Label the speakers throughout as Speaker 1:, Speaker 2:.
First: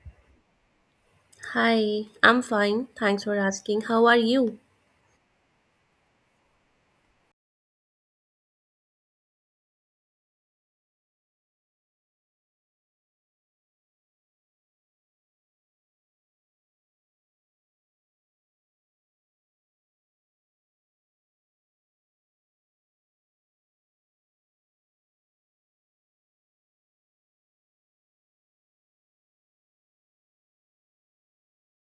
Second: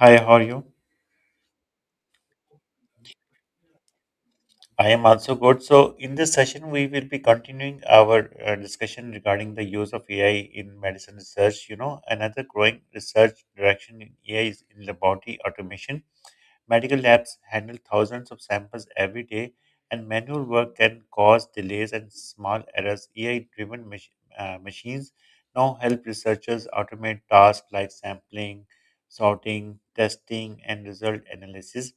Speaker 1: Hi, how are you?
Speaker 2: Hi, I'm fine. Thanks for asking. How are you?
Speaker 1: I am also good. So, in this session, we will be continuing our discussion regarding the use of AI in medicine research. You know, another growing research direction in AI is in laboratory automation. Medical labs handle thousands of samples every day, and manual work can cause delays and small errors. AI driven machines now help researchers automate tasks like sampling, sorting, testing, and result analysis.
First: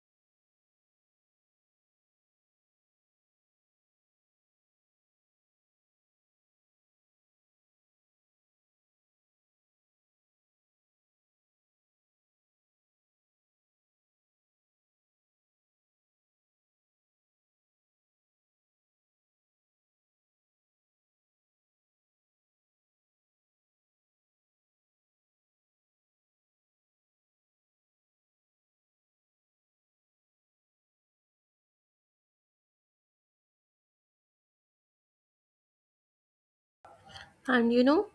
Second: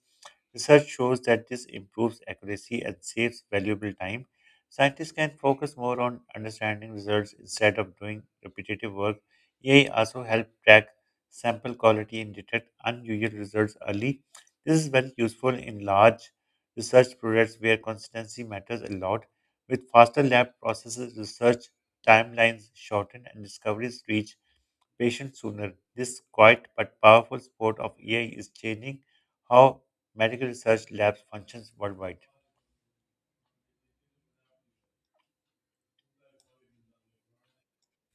Speaker 1: Research shows that this improves accuracy and saves valuable time. Scientists can focus more on understanding results instead of doing repetitive work. AI also helps track sample quality and detect unusual results early. This is very useful in large research projects where consistency matters a lot. With faster lab processes, research timelines shorten and discoveries reach patients sooner. This quiet but powerful support of AI is changing how medical research labs functions worldwide.
Speaker 2: And you know,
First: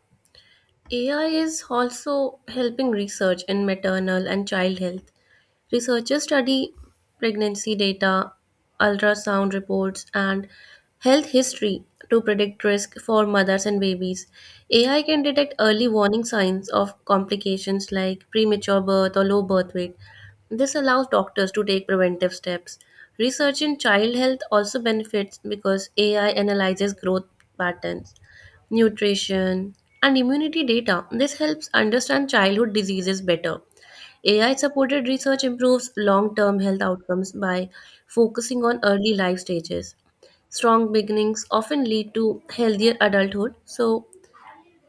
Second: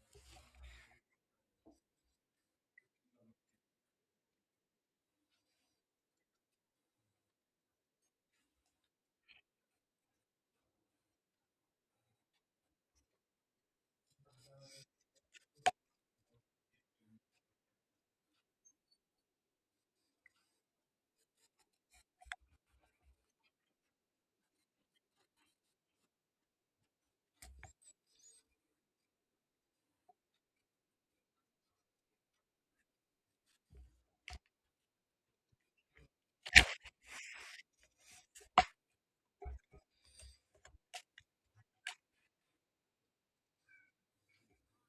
Speaker 2: AI is also helping research in maternal and child health. Researchers study pregnancy data, ultrasound reports, and health history to predict risk for mothers and babies. AI can detect early warning signs of complications like premature birth or low birth weight. This allows doctors to take preventive steps. Research in child health also benefits because AI analyzes growth patterns, nutrition, and immunity data. This helps understand childhood diseases better. AI supported research improves long term health outcomes by focusing on early life stages. Strong beginnings often lead to healthier adulthood, so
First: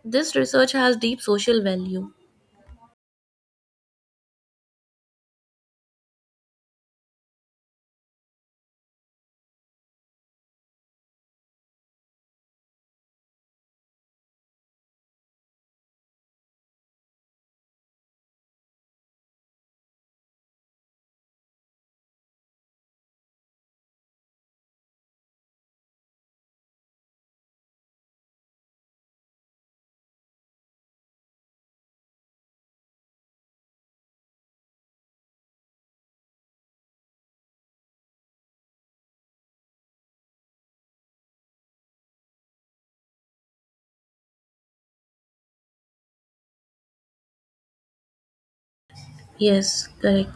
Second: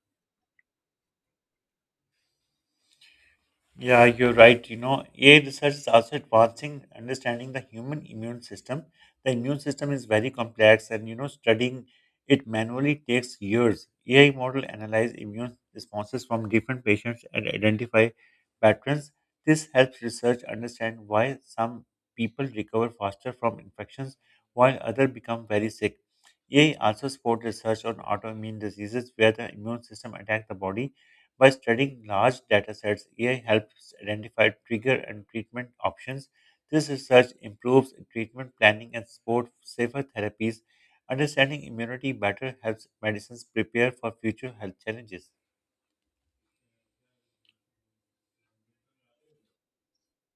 Speaker 2: this research has deep social value.
Speaker 1: Yeah, you're right. You know, AI research is also advancing understanding the human immune system. The immune system is very complex, and you know, studying it manually takes years. AI model analyze immune responses from different patients and identify patterns. This helps research understand why some people recover faster from infections while others become very sick. AI also support research on autoimmune diseases where the immune system attack the body. By studying large data sets, AI helps identify trigger and treatment options. This research improves treatment planning and supports safer therapies. Understanding immunity better helps medicines prepare for future health challenges.
Speaker 2: Yes, correct.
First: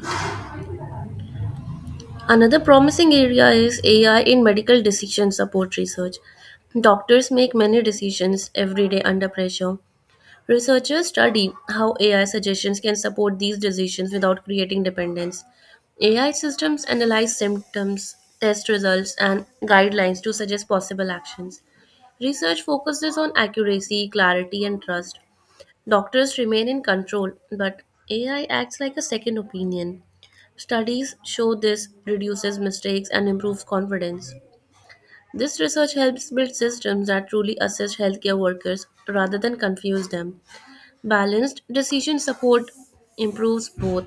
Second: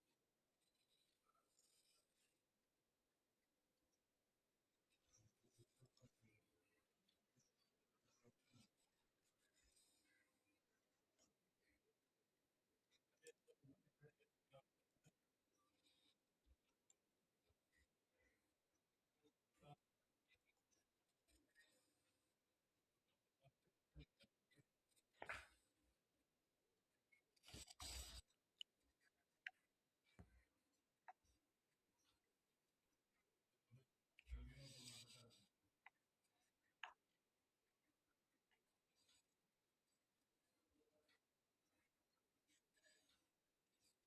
Speaker 2: Another promising area is AI in medical decision support research. Doctors make many decisions every day under pressure. Researchers study how AI suggestions can support these decisions without creating dependence. AI systems analyze symptoms, test results, and guidelines to suggest possible actions. Research focuses on accuracy, clarity, and trust. Doctors remain in control, but AI acts like a second opinion. Studies show this reduces mistakes and improves confidence. This research helps build systems that truly assist healthcare workers rather than confuse them. Balanced decision support improves both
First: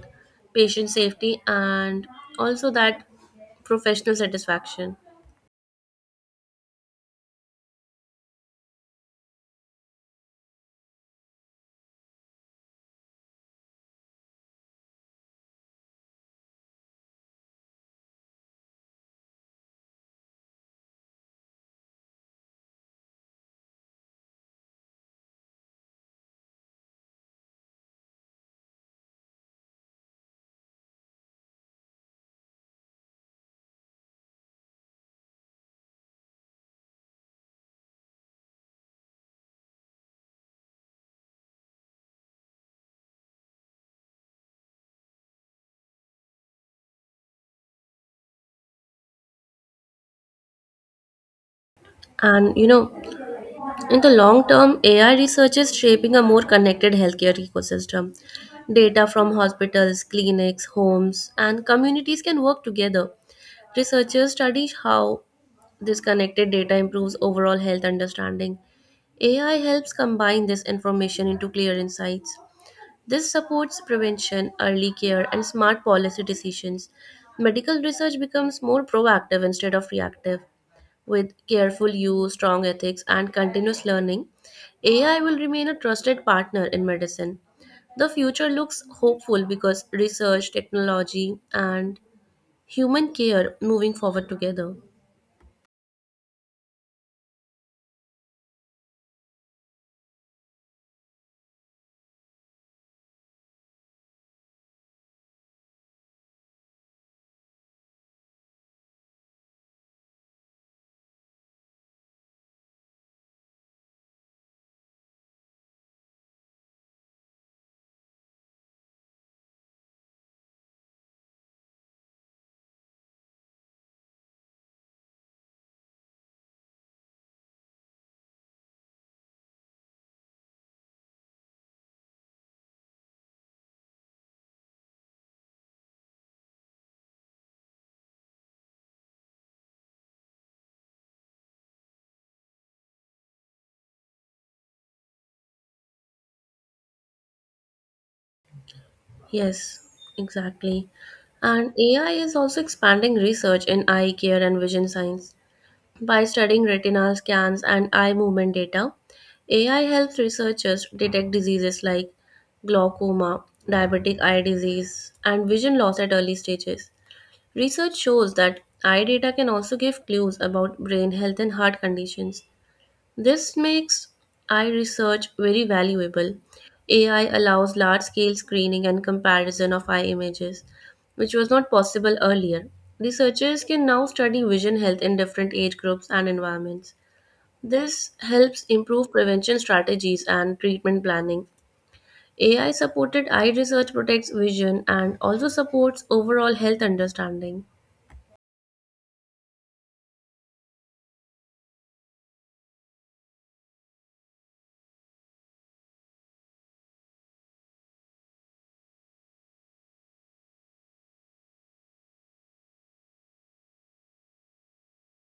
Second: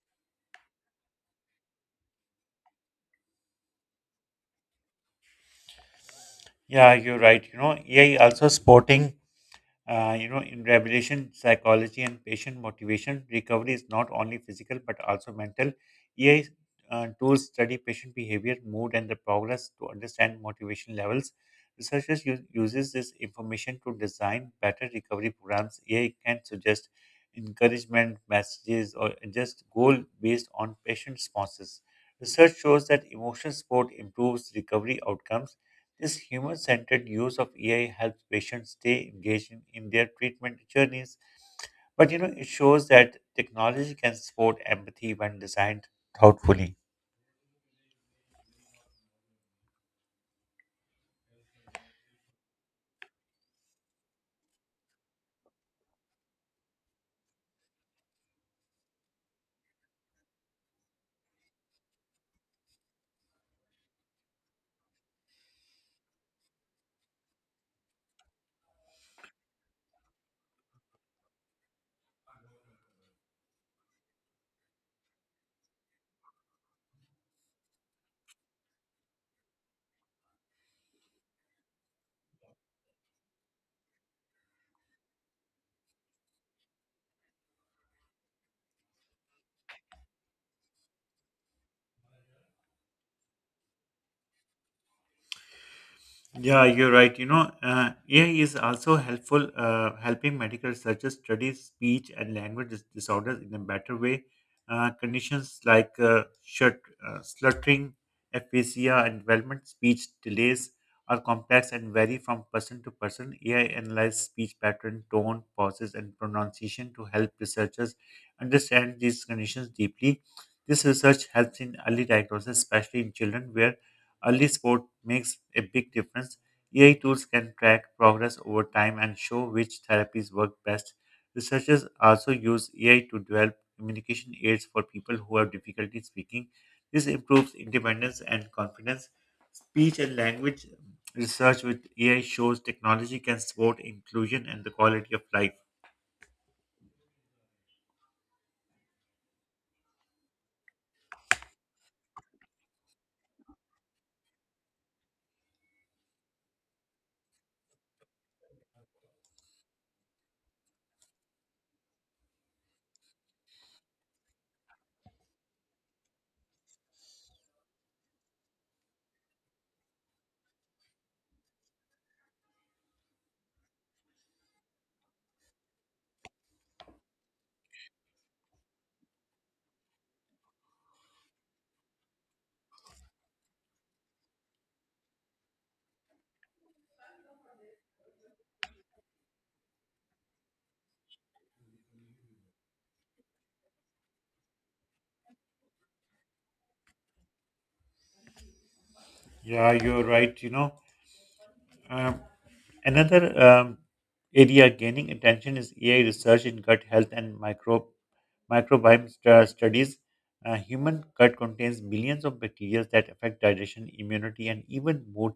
Speaker 2: patient safety and also that professional satisfaction.
Speaker 1: Yeah, you're right. You know, AI also supporting in rehabilitation psychology and patient motivation, recovery is not only physical but also mental. EI tools study patient behavior, mood, and the progress to understand motivation levels. Researchers uses this information to design better recovery programs. EI can suggest encouragement messages or just goal based on patient responses. Research shows that emotional support improves recovery outcomes. This human centered use of AI helps patients stay engaged in their treatment journeys, but you know, it shows that technology can support empathy when designed thoughtfully.
Speaker 2: And you know, in the long term, AI research is shaping a more connected healthcare ecosystem. Data from hospitals, clinics, homes, and communities can work together. Researchers study how this connected data improves overall health understanding. AI helps combine this information into clear insights. This supports prevention, early care, and smart policy decisions. Medical research becomes more proactive instead of reactive. With careful use, strong ethics, and continuous learning, AI will remain a trusted partner in medicine. The future looks hopeful because research, technology, and human care moving forward together.
Speaker 1: Yeah, you're right. You know, AI is also helpful helping medical researchers study speech and language disorders in a better way. Conditions like slurring, aphasia, and development speech delays are complex and vary from person to person. AI analyzes speech pattern, tone, pauses, and pronunciation to help researchers understand these conditions deeply. This research helps in early diagnosis, especially in children, where early sport makes a big difference. AI tools can track progress over time and show which therapies work best. Researchers also use AI to develop communication aids for people who have difficulty speaking. This improves independence and confidence. Speech and language research with AI shows technology can support inclusion and the quality of life.
Speaker 2: Yes, exactly. And AI is also expanding research in eye care and vision science. By studying retinal scans and eye movement data, AI helps researchers detect diseases like glaucoma, diabetic eye disease, and vision loss at early stages. Research shows that eye data can also give clues about brain health and heart conditions. This makes eye research very valuable. AI allows large scale screening and comparison of eye images, which was not possible earlier. Researchers can now study vision health in different age groups and environments. This helps improve prevention strategies and treatment planning. AI supported eye research protects vision and also supports overall health understanding.
Speaker 1: Yeah, you're right. You know, um, another area gaining attention is AI research in gut health and microbiome studies. Human gut contains billions of bacteria that affect digestion, immunity, and even mood.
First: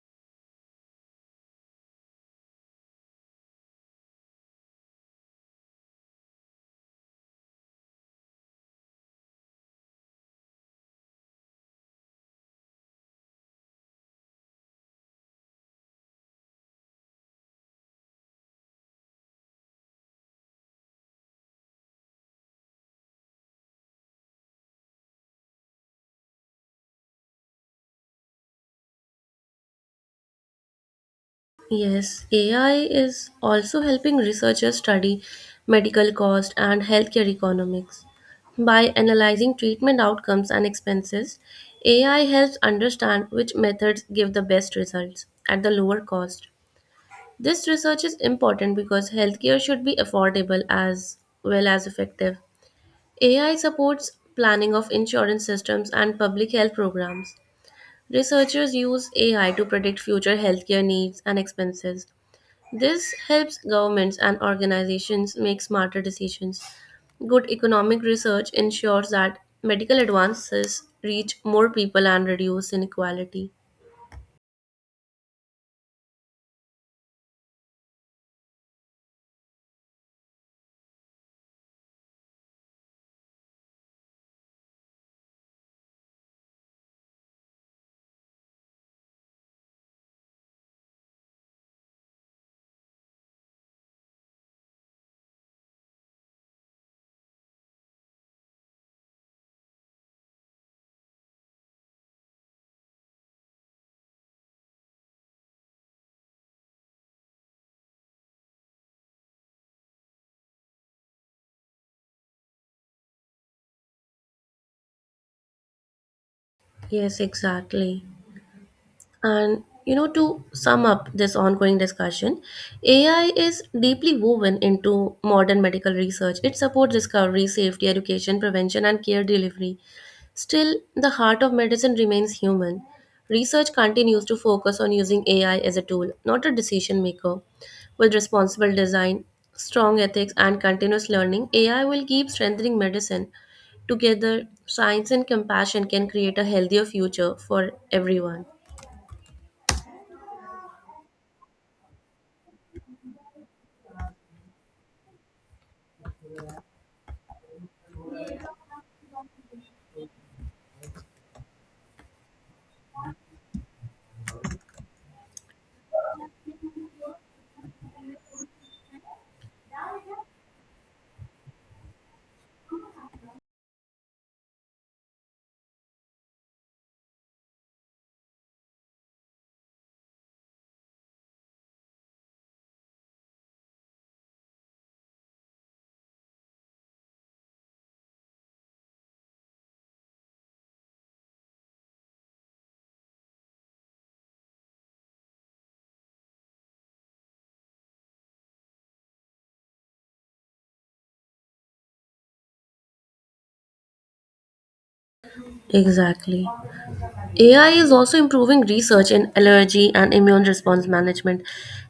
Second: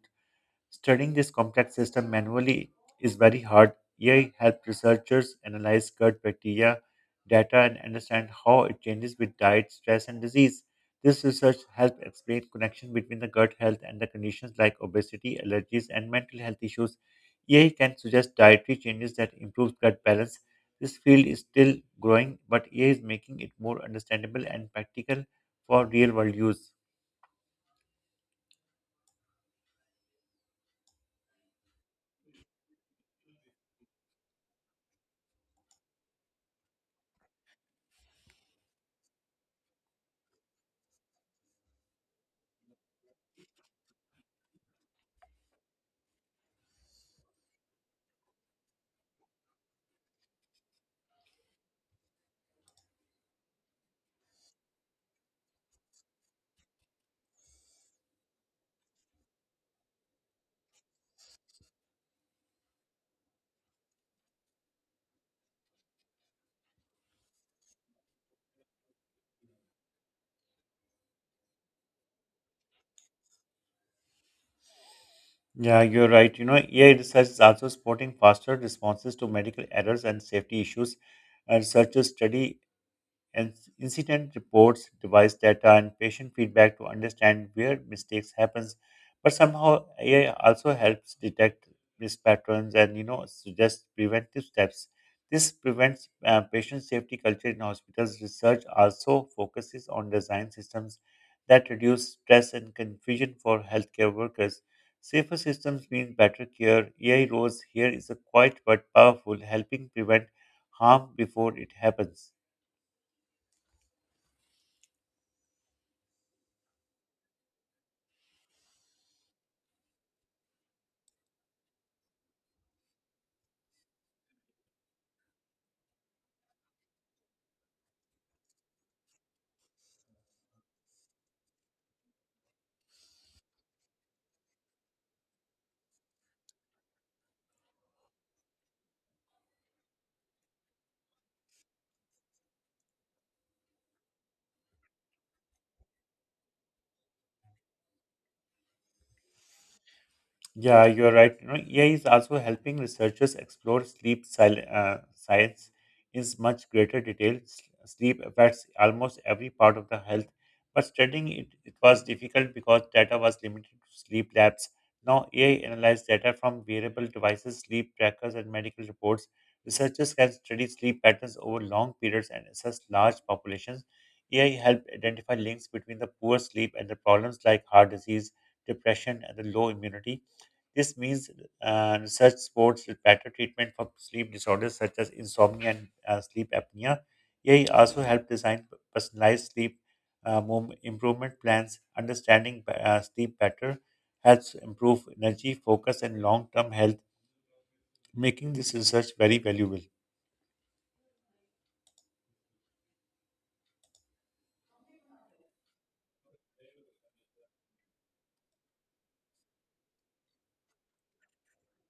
Speaker 1: Studying this complex system manually is very hard. AI helps researchers analyze gut bacteria data and understand how it changes with diet, stress, and disease. This research helps explain connection between the gut health and the conditions like obesity, allergies, and mental health issues. AI can suggest dietary changes that improve gut balance. This field is still growing, but AI is making it more understandable and practical for real world use.
Speaker 2: Yes, AI is also helping researchers study medical cost and healthcare economics. By analyzing treatment outcomes and expenses, AI helps understand which methods give the best results at the lower cost. This research is important because healthcare should be affordable as well as effective. AI supports planning of insurance systems and public health programs. Researchers use AI to predict future healthcare needs and expenses. This helps governments and organizations make smarter decisions. Good economic research ensures that medical advances reach more people and reduce inequality.
Speaker 1: Yeah, you're right. You know, AI research is also supporting faster responses to medical errors and safety issues. And researchers study and incident reports, device data, and patient feedback to understand where mistakes happens. But somehow AI also helps detect risk patterns and you know suggest preventive steps. This prevents patient safety culture in hospitals. Research also focuses on design systems that reduce stress and confusion for healthcare workers. Safer systems mean better care. AI roles here is a quiet but powerful, helping prevent harm before it happens.
Speaker 2: Yes, exactly. And you know, to sum up this ongoing discussion, AI is deeply woven into modern medical research. It supports discovery, safety, education, prevention, and care delivery. Still, the heart of medicine remains human. Research continues to focus on using AI as a tool, not a decision maker. With responsible design, strong ethics, and continuous learning, AI will keep strengthening medicine. Together, science and compassion can create a healthier future for everyone.
Speaker 1: Yeah, you're right. You know, AI is also helping researchers explore science in much greater detail. Sleep affects almost every part of the health, but studying it was difficult because data was limited to sleep labs. Now, AI analyzes data from wearable devices, sleep trackers, and medical reports. Researchers can study sleep patterns over long periods and assess large populations. AI helped identify links between the poor sleep and the problems like heart disease, depression, and the low immunity. This means such sports with better treatment for sleep disorders such as insomnia and sleep apnea. AI also help design personalized sleep improvement plans. Understanding sleep better helps improve energy, focus, and long-term health, making this research very valuable.
Speaker 2: Exactly. AI is also improving research in allergy and immune response management.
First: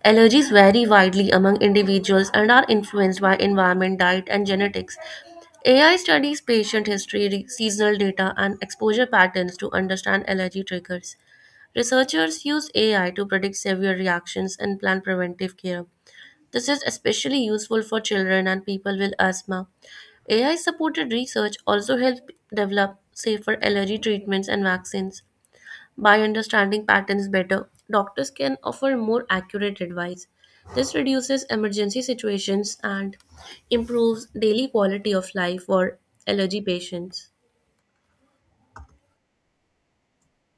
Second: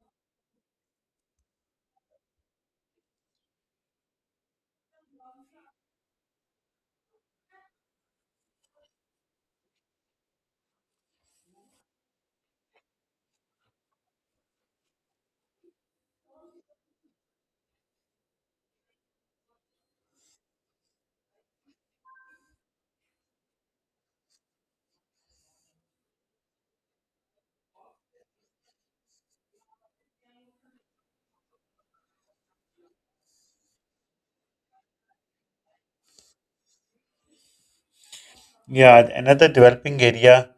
Speaker 2: Allergies vary widely among individuals and are influenced by environment, diet, and genetics. AI studies patient history, seasonal data, and exposure patterns to understand allergy triggers. Researchers use AI to predict severe reactions and plan preventive care. This is especially useful for children and people with asthma. AI supported research also helped develop safer allergy treatments and vaccines. By understanding patterns better, doctors can offer more accurate advice. This reduces emergency situations and improves daily quality of life for allergy patients.
Speaker 1: Yeah, another developing area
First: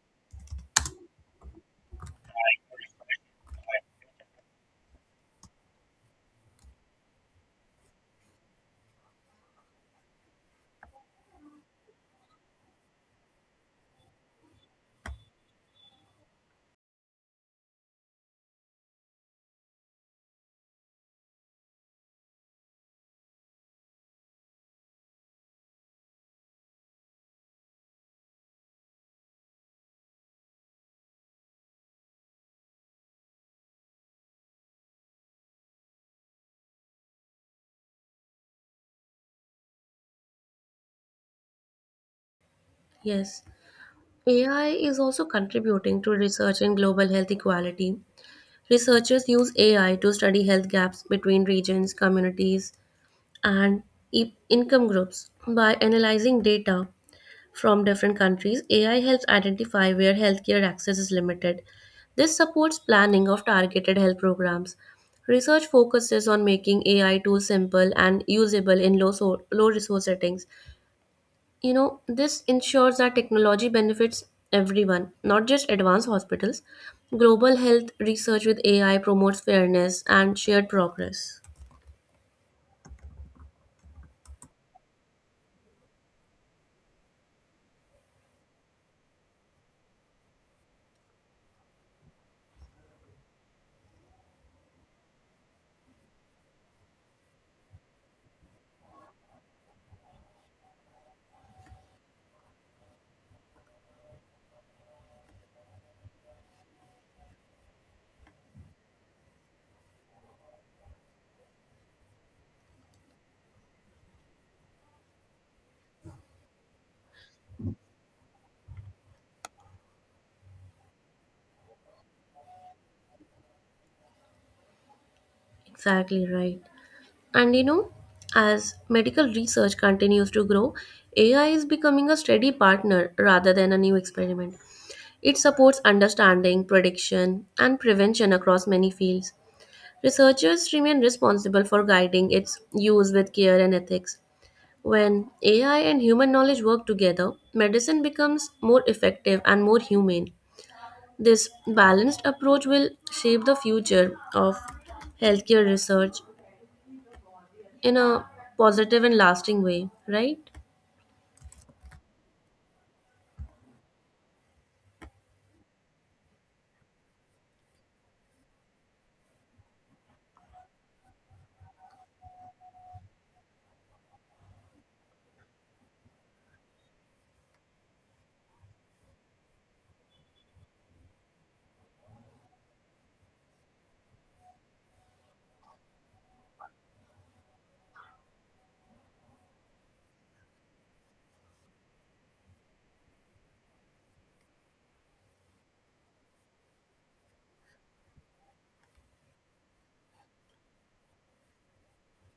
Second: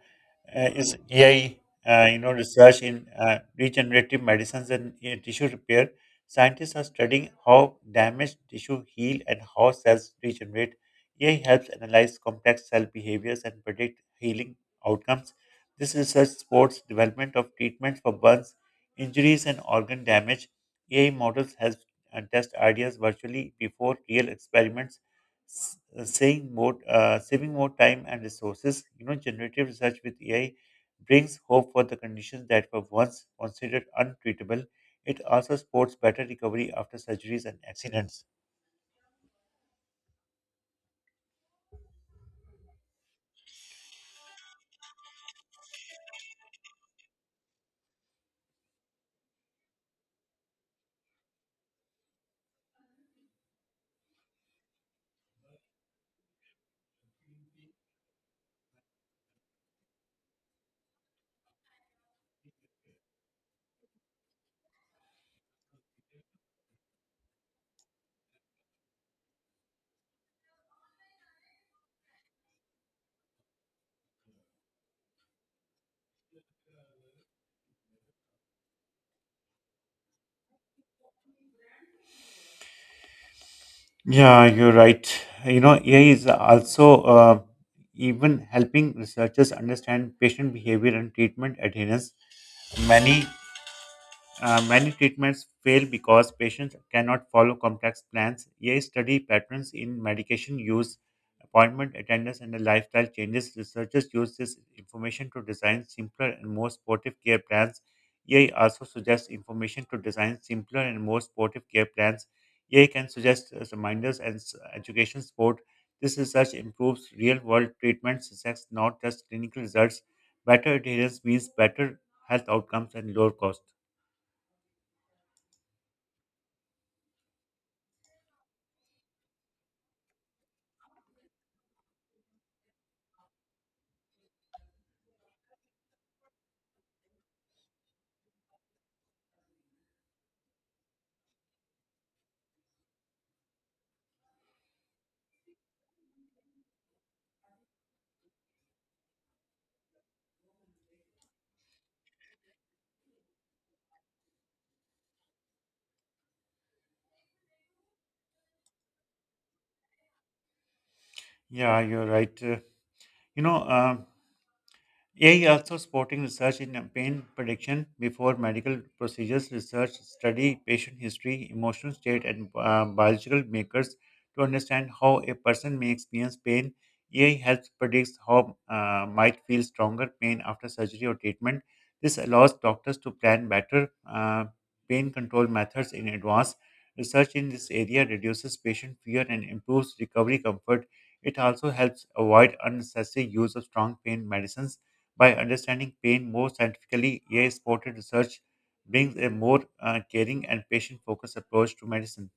Speaker 1: is AI, research in regenerative medicines and tissue repair. Scientists are studying how damaged tissue heal and how cells regenerate. AI helps analyze complex cell behaviors and predict healing outcomes. This research supports development of treatments for burns, injuries, and organ damage. AI models help test ideas virtually before real experiments saving more time and resources. You know, generative research with AI brings hope for the conditions that were once considered untreatable. It also supports better recovery after surgeries and accidents.
Speaker 2: Yes. AI is also contributing to research in global health equality. Researchers use AI to study health gaps between regions, communities, and income groups. By analyzing data from different countries, AI helps identify where healthcare access is limited. This supports planning of targeted health programs. Research focuses on making AI tools simple and usable in low resource settings. You know, this ensures that technology benefits everyone, not just advanced hospitals. Global health research with AI promotes fairness and shared progress.
Speaker 1: Yeah, you're right. You know, AI is also even helping researchers understand patient behavior and treatment adherence. Many many treatments fail because patients cannot follow complex plans. Yet, study patterns in medication use, appointment attendance, and the lifestyle changes. Researchers use this information to design simpler and more supportive care plans. AI also suggests information to design simpler and more supportive care plans. AI can suggest reminders and education support. This research improves real world treatment success, not just clinical results. Better adherence means better health outcomes and lower cost.
Speaker 2: Exactly right. And you know, as medical research continues to grow, AI is becoming a steady partner rather than a new experiment. It supports understanding, prediction, and prevention across many fields. Researchers remain responsible for guiding its use with care and ethics. When AI and human knowledge work together, medicine becomes more effective and more humane. This balanced approach will shape the future of healthcare research in a positive and lasting way, right?
Speaker 1: Yeah, you're right. You know, um AI also supporting research in pain prediction before medical procedures, research, study, patient history, emotional state, and biological makers to understand how a person may experience pain. AI helps predict how might feel stronger pain after surgery or treatment. This allows doctors to plan better pain control methods in advance. Research in this area reduces patient fear and improves recovery comfort. It also helps avoid unnecessary use of strong pain medicines by understanding pain more scientifically. AI supported research brings a more caring and patient focused approach to medicine.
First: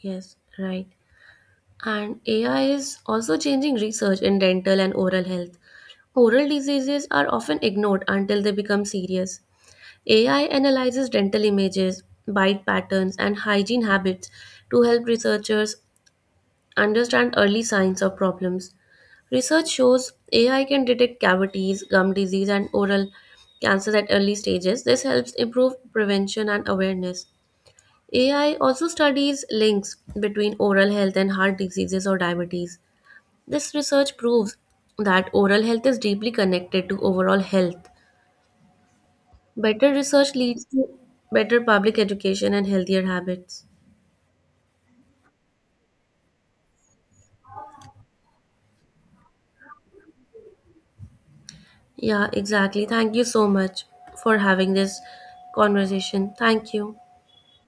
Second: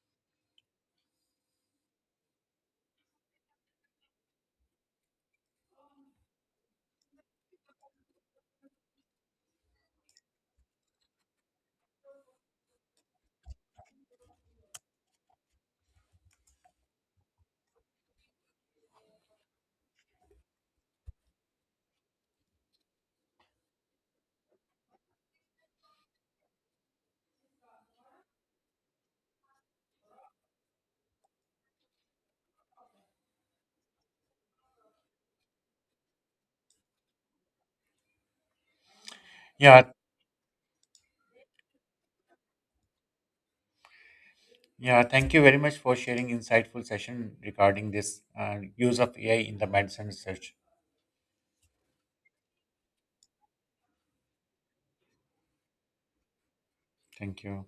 Speaker 2: Yes, right. And AI is also changing research in dental and oral health. Oral diseases are often ignored until they become serious. AI analyzes dental images, bite patterns, and hygiene habits to help researchers understand early signs of problems. Research shows AI can detect cavities, gum disease, and oral cancers at early stages. This helps improve prevention and awareness. AI also studies links between oral health and heart diseases or diabetes. This research proves that oral health is deeply connected to overall health.
Speaker 1: Yeah,
Speaker 2: Better research leads to better public education and healthier habits.
Speaker 1: yeah. Thank you very much for sharing insightful session regarding this use of AI in the medicine research.
Speaker 2: Yeah, exactly. Thank you so much for having this conversation. Thank you.
Speaker 1: Thank you.